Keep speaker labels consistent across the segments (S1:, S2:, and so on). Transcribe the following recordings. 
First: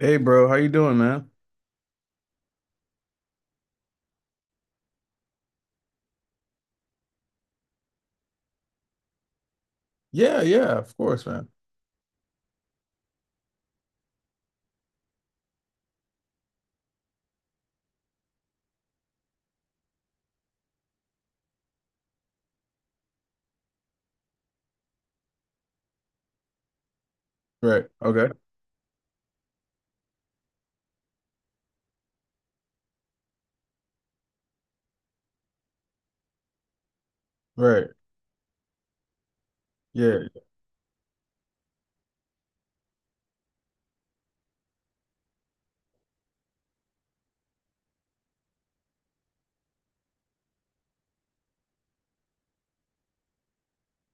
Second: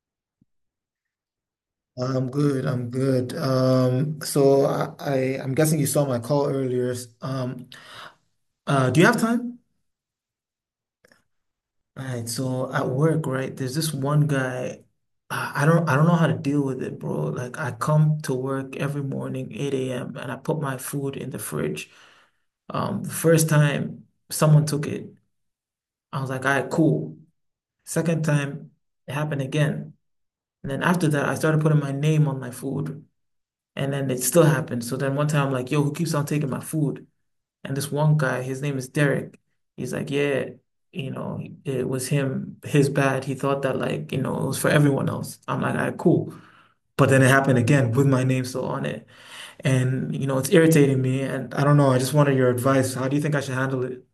S1: Hey bro, how you doing, man?
S2: I'm good. I'm good. So I'm guessing you saw my call earlier. Um, do you have time?
S1: Yeah, yeah, of course, man.
S2: All right. So at work, right? There's this one guy. I don't know how to deal with it, bro. Like I come to work every morning, 8 a.m., and I put my food in the fridge. The first time someone took it, I was like, all right, cool.
S1: Right.
S2: Second
S1: Okay.
S2: time, it happened again. And then after that, I started putting my name on my food. And then it still happened. So then one time I'm like, yo, who keeps on taking my food? And
S1: Right.
S2: this one guy, his name is Derek. He's like,
S1: Yeah.
S2: yeah, it was him, his bad. He thought that, like, it was for everyone else. I'm like, all right, cool. But then it happened again with my name still on it. And, it's irritating me. And I don't know. I just wanted your advice. How do you think I should handle it?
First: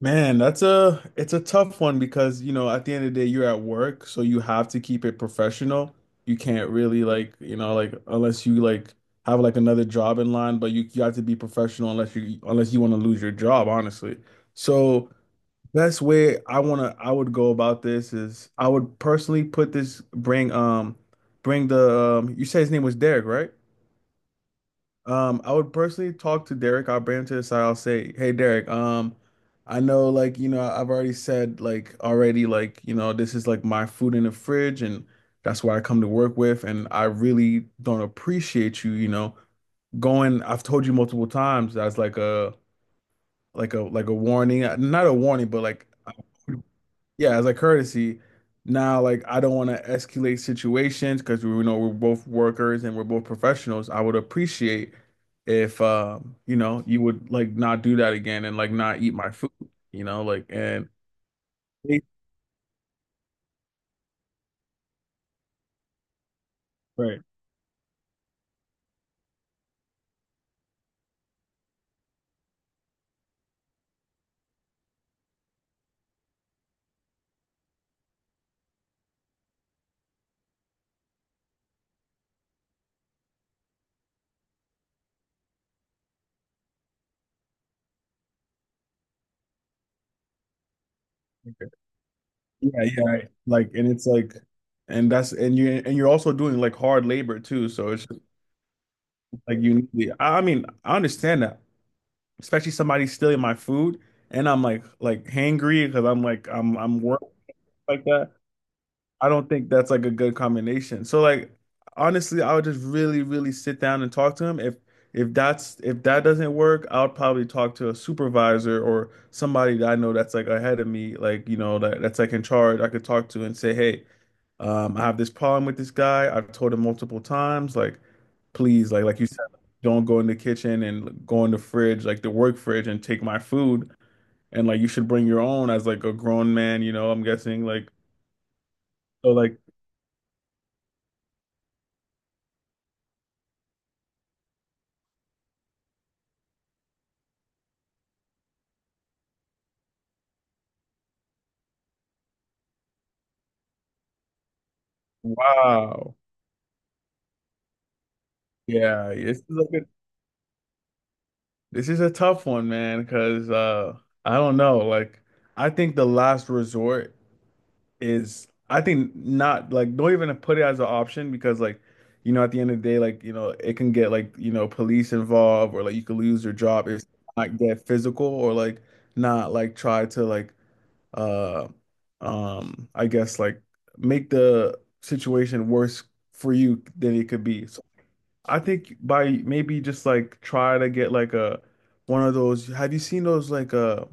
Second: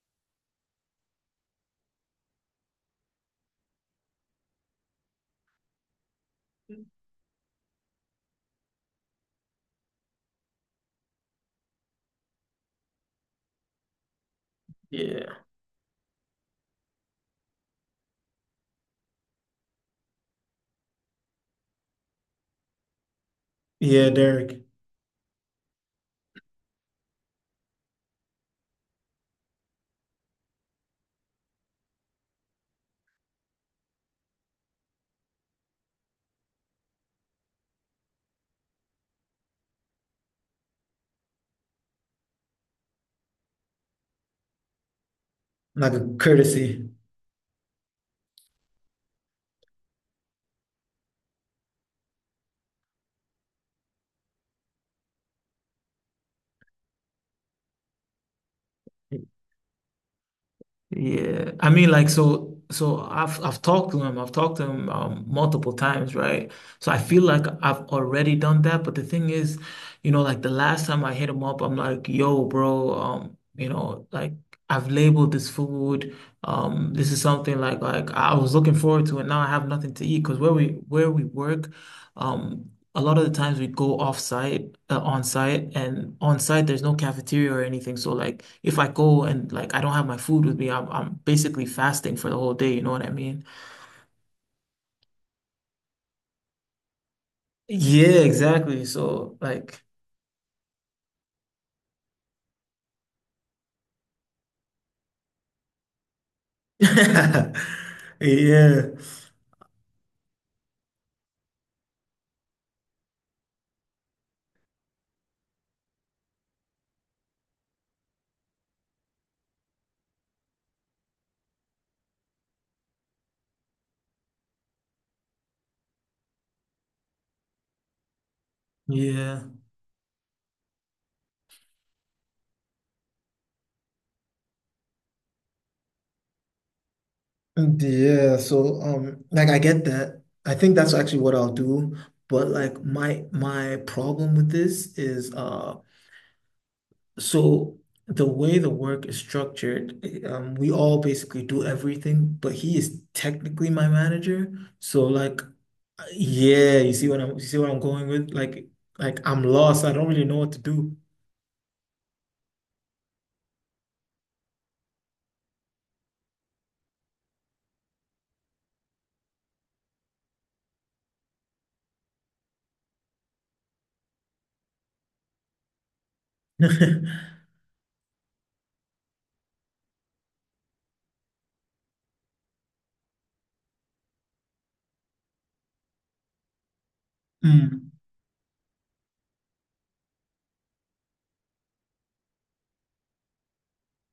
S1: Man, that's a it's a tough one because, you know, at the end of the day you're at work, so you have to keep it professional. You can't really like, you know, like unless you like have like another job in line, but you have to be professional unless you want to lose your job, honestly. So,
S2: Yeah.
S1: best way I want to I would go about this is I would personally put this bring bring the you said his name was Derek, right?
S2: Yeah, Derek.
S1: I would personally talk to Derek. I'll bring him to the side. I'll say, "Hey, Derek. I know, like, you know, I've already said, like, already, like, you know, this is like my food in the fridge, and that's what I come to work with. And I really don't appreciate you, you know, going. I've told you multiple times. That's like a, like a, like a warning. Not a warning, but like."
S2: Like a courtesy.
S1: Yeah, as a courtesy. Now, like, I don't want to escalate situations because we know we're both workers and we're both professionals. I would appreciate if, you know, you would like not do that again and like not eat my food, you know, like, and
S2: Yeah, I mean, like, so I've talked to him, I've talked to him, multiple times, right? So I
S1: right.
S2: feel like I've already done that, but the thing is, like the last time I hit him up, I'm like, "Yo, bro, like I've labeled this food, this is something like I was looking forward to, and now I have nothing to eat because where we work, um, a lot of the times we go on site, and on site there's no cafeteria or anything. So like if I go and like I don't have my food with me, I'm basically fasting for the whole
S1: Yeah,
S2: day. You know
S1: yeah,
S2: what I
S1: right.
S2: mean?
S1: Like, and it's like, and you, and you're also doing like hard labor too. So it's
S2: Yeah,
S1: just
S2: exactly. So
S1: like,
S2: like,
S1: you need, I mean, I understand that, especially somebody stealing my food. And I'm like hangry because I'm like, I'm working
S2: Yeah.
S1: like that. I don't think that's like a good combination. So like honestly, I would just really, really sit down and talk to him. If that's if that doesn't work, I'll probably talk to a supervisor or somebody that I know that's like ahead of me, like you know that's like in charge. I could talk to and say, hey, I have this problem with this guy. I've told him multiple times, like please, like you
S2: yeah,
S1: said, don't go in the kitchen and go in the fridge, like the work fridge, and take my food. And like you should bring your own as like a grown man, you know. I'm guessing like
S2: Yeah, so
S1: so
S2: like I
S1: like.
S2: get that. I think that's actually what I'll do, but like my problem with this is so the way the work is structured, we all basically do everything, but he is technically my manager. So like,
S1: Wow.
S2: yeah, you see what I'm going with?
S1: Yeah,
S2: Like
S1: this
S2: I'm
S1: is like a
S2: lost.
S1: good,
S2: I don't really know what to do.
S1: this is a tough one, man, because I don't know. Like I think the last resort is I think not like don't even put it as an option because like you know at the end of the day like you know it can get like you know police involved or like you could lose your job if not get physical or like not like try to like uh I guess like make the situation worse for you than it could be. So
S2: Mm,
S1: I think by maybe just like try to get like a one of those. Have you seen those like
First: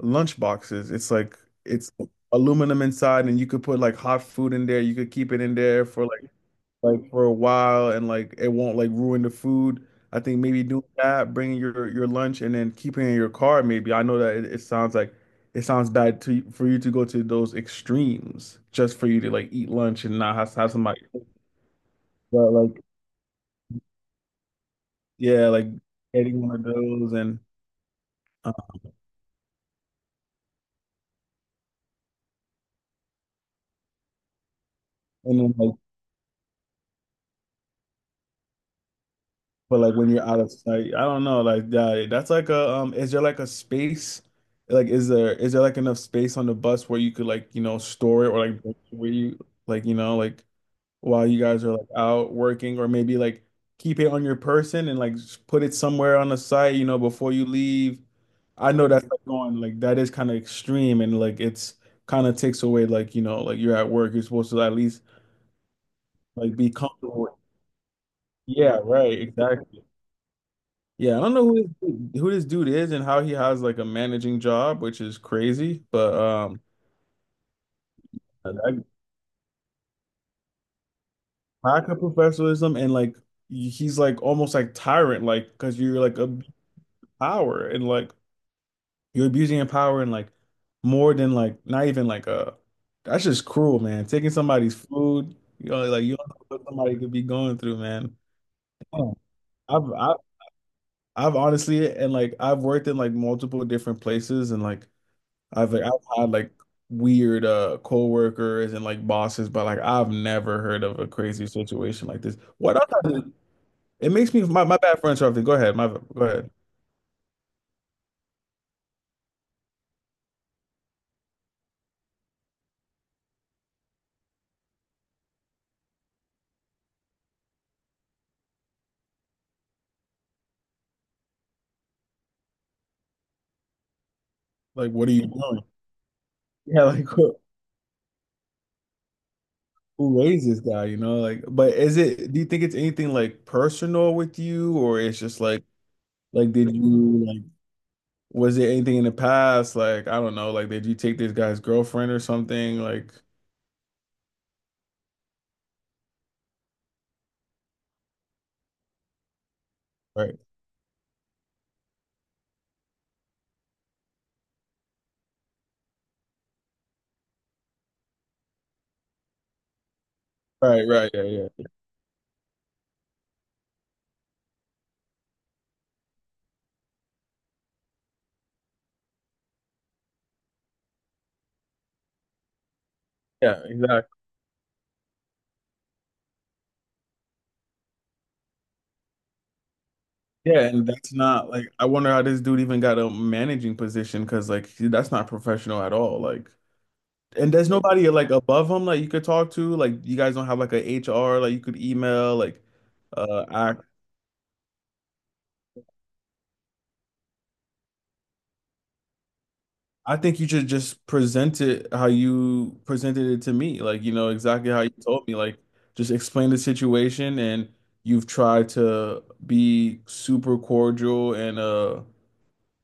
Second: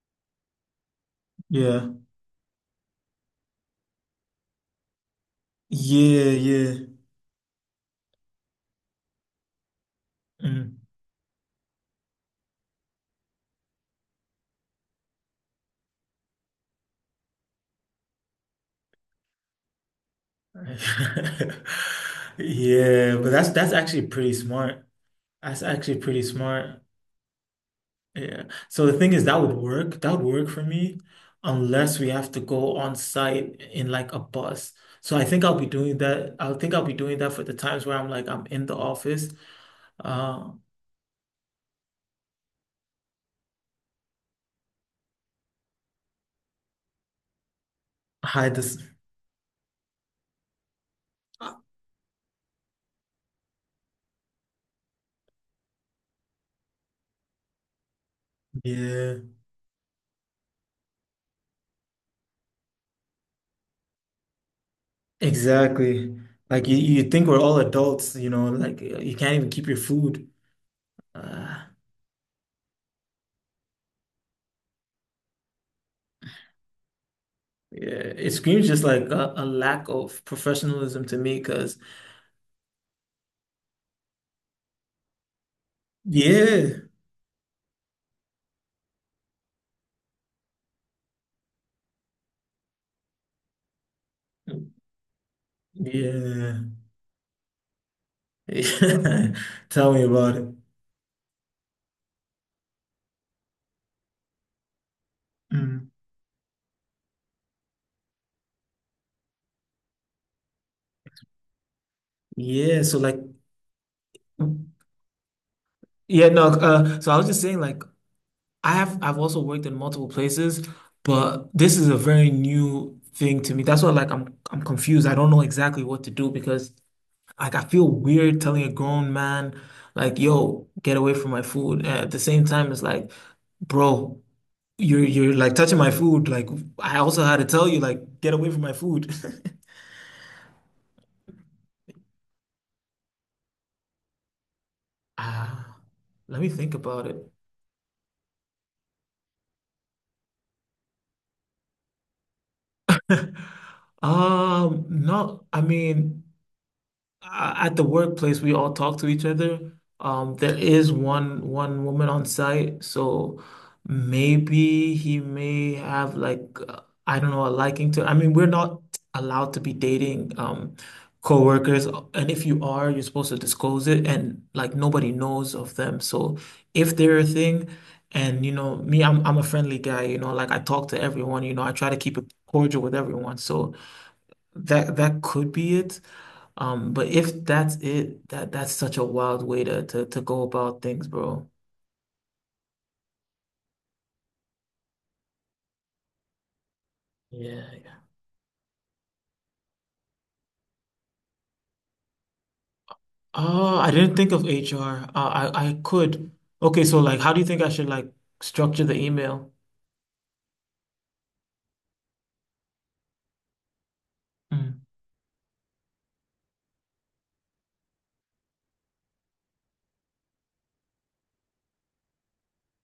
S1: lunch boxes? It's like
S2: yeah,
S1: it's aluminum inside, and you could put like hot food in there. You could keep it in there for
S2: yeah, yeah.
S1: like for a while, and like it won't like ruin the food. I think maybe
S2: Mm.
S1: doing that, bringing your lunch, and then keeping it in your car. Maybe I know it sounds like it sounds bad to for you to go to those extremes just for you to like eat lunch and not have somebody. But like
S2: Yeah, but that's actually pretty smart.
S1: yeah,
S2: That's
S1: like
S2: actually pretty
S1: getting one of
S2: smart.
S1: those
S2: Yeah.
S1: uh,
S2: So the thing is, that would work. That would work for me unless we have to go on site in like a bus. So I
S1: and
S2: think
S1: then
S2: I'll be
S1: like
S2: doing that. I think I'll be doing that for the times where I'm like I'm in the office.
S1: but like when you're out
S2: Uh,
S1: of sight, I don't know, like that's like a is there like a space? Like is there like enough space on the bus where you could like, you know, store it or
S2: Hide
S1: like
S2: this.
S1: where you like, you know, like while you guys are like out working or maybe like keep it on your person and like put it somewhere on the site, you know, before you leave. I know that's
S2: Yeah,
S1: like going like that is kind of extreme and like it's kind of takes away like, you know, like you're at work, you're supposed to at least
S2: exactly.
S1: like
S2: Like
S1: be
S2: you think
S1: comfortable.
S2: we're all adults, you know, like
S1: Yeah,
S2: you
S1: right,
S2: can't even keep your
S1: exactly.
S2: food.
S1: Yeah, I don't know
S2: Uh,
S1: who this dude is and how he has like a managing job, which is crazy. But
S2: yeah, it screams
S1: I,
S2: just like a lack of professionalism to me because
S1: lack of professionalism and like he's like almost like tyrant, like because you're like a
S2: yeah,
S1: power and like you're abusing your power and like more than like not even like a that's just cruel, man. Taking somebody's food, you know, like you don't know
S2: yeah,
S1: what somebody could be going through, man. Damn.
S2: yeah.
S1: I've
S2: Tell me
S1: I've
S2: about it.
S1: I've honestly and like I've worked in like multiple different places and like.
S2: Mm.
S1: I've had like weird coworkers and like bosses, but like I've never heard of a crazy situation like this. What
S2: Yeah, so like
S1: other it makes me my bad friend Charlie. Go ahead. My go
S2: yeah, no,
S1: ahead.
S2: so I was just saying like I've also worked in multiple places, but this is a very new thing to me. That's why like I'm confused. I don't know exactly what to do because like I feel weird telling a grown man like, "Yo, get away from my food." And at the same time it's like, "Bro,
S1: Like
S2: you're
S1: what are you
S2: you're like
S1: doing?
S2: touching my food. Like
S1: Yeah,
S2: I
S1: like
S2: also had to tell you like get away from my food."
S1: who raised this guy, you know? Like but is it do you think it's anything like personal with you or it's just
S2: Ah, let me
S1: like
S2: think
S1: did
S2: about
S1: you
S2: it.
S1: like was there anything in the past? Like, I don't know, like did you take this guy's girlfriend or something? Like
S2: No, I mean, at the workplace, we all talk to each other.
S1: right,
S2: There is one woman on site, so maybe he may have like, I don't know, a liking to. I mean, we're not allowed to be dating
S1: right, yeah, yeah.
S2: coworkers, and if you are, you're supposed to disclose it, and like nobody knows of them. So if they're a thing, and you know me, I'm a friendly guy. You know, like I talk to everyone. You know, I try to keep it cordial with everyone.
S1: Yeah,
S2: So.
S1: exactly.
S2: That that could be it. But if that's it, that that's such a wild way to go
S1: Yeah,
S2: about
S1: and
S2: things,
S1: that's
S2: bro.
S1: not like I wonder how this dude even got a managing position because like that's not professional at all. Like, and there's
S2: Yeah. yeah.
S1: nobody like above him like you could talk to. Like, you guys don't have like a HR like you could email. Like, uh, I
S2: Oh, I didn't think of HR. I could. Okay, so like, how do you think I should like structure the email?
S1: I think you should just present it how you presented it to me. Like, you know exactly how you told me. Like, just explain the situation and you've tried to be super cordial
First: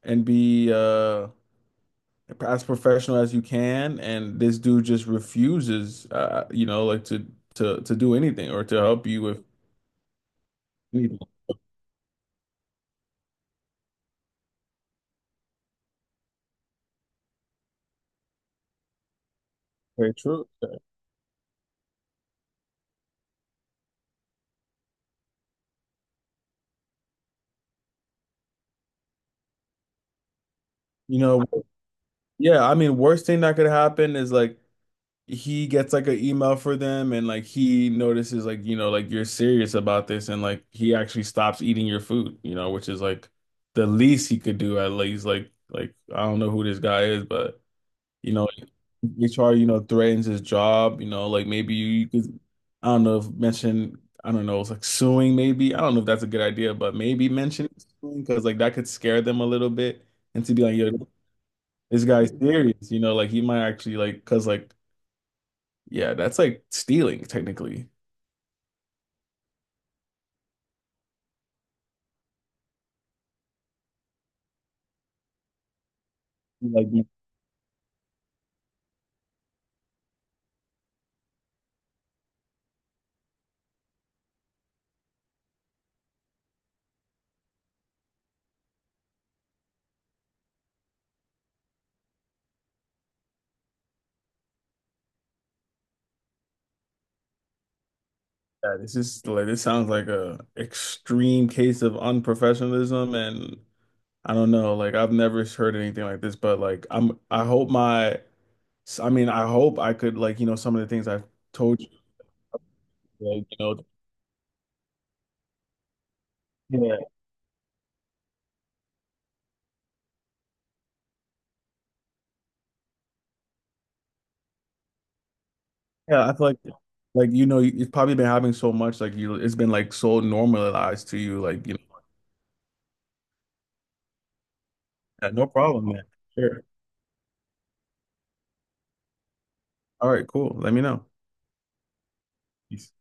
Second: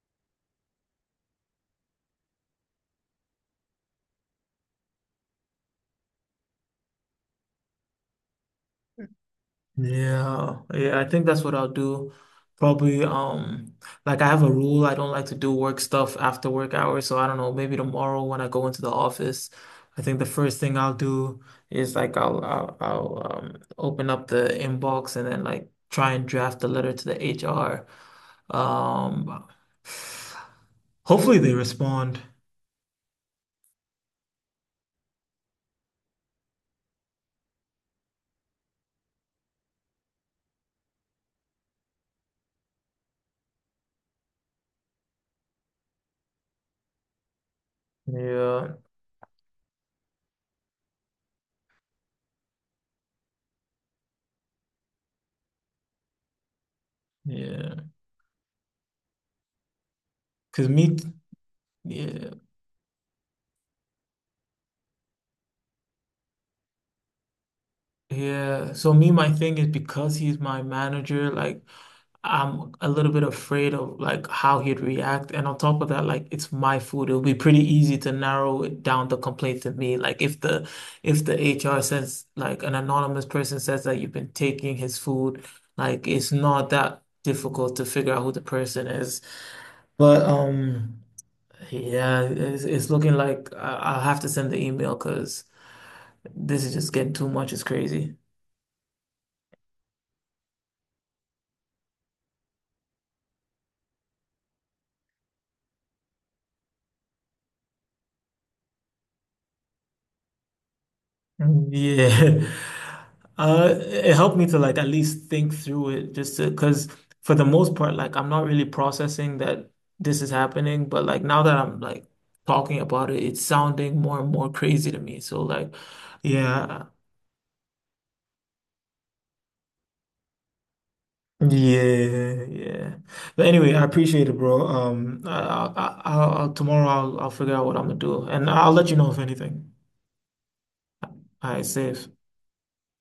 S1: and be as professional as you can, and this dude just refuses, you know, like to do anything or to help you with
S2: Yeah, yeah, I think
S1: anything.
S2: that's what I'll do. Probably, like I have a rule, I don't like to do work stuff after work hours, so I don't know, maybe tomorrow when I go into the office, I
S1: Very
S2: think the
S1: true.
S2: first thing I'll do is like I'll open up the inbox and then like try and draft a letter to the HR. Um,
S1: You
S2: hopefully
S1: know,
S2: they respond.
S1: yeah, I mean, worst thing that could happen is like he gets like an email for them, and like he notices like you know like you're serious about this, and like he actually stops eating your food, you know, which is like the least he could do at least. Like I don't know who this guy is, but. You know,
S2: Yeah,
S1: HR, you know, threatens his job, you know, like maybe you could, I don't know, if mention, I don't know, it's like suing maybe. I don't know if that's a good idea, but maybe mention
S2: yeah,
S1: suing because like that could scare them a little bit and to be
S2: because
S1: like, yo,
S2: me,
S1: this
S2: yeah.
S1: guy's serious, you know, like he might actually like, because like, yeah, that's like stealing technically.
S2: Yeah. So me, my thing is because he's my manager, like I'm a little bit afraid of like how he'd react. And on top of that, like it's my
S1: Like,
S2: food. It'll be pretty easy to narrow it down, the complaint to me. Like if the HR says like an anonymous person says that you've been taking his food, like it's not that difficult to figure out who the person is. But yeah, it's looking like I'll have to send the email because this is just getting too much. It's crazy.
S1: yeah, this is like, this sounds like a extreme case of unprofessionalism and I don't know, like I've never heard anything like this, but like I hope so, I mean, I hope I could like, you know, some of the things I've
S2: Mm,
S1: told you,
S2: yeah.
S1: like, you know,
S2: It helped me to like at least think through it just to, because
S1: yeah,
S2: for the most part, like I'm not really processing that this is happening, but like now that I'm like talking about it, it's sounding more and more crazy to me. So like,
S1: yeah, I feel
S2: yeah.
S1: like you know, you've probably been having so much, like you it's been like so normalized to you, like, you know,
S2: Yeah, yeah. But anyway, I appreciate it, bro.
S1: yeah, no problem, man.
S2: I'll, I'll
S1: Sure.
S2: tomorrow I'll figure out what I'm gonna do, and I'll let you know if anything.
S1: All right, cool. Let me know.
S2: All right, safe.
S1: Peace.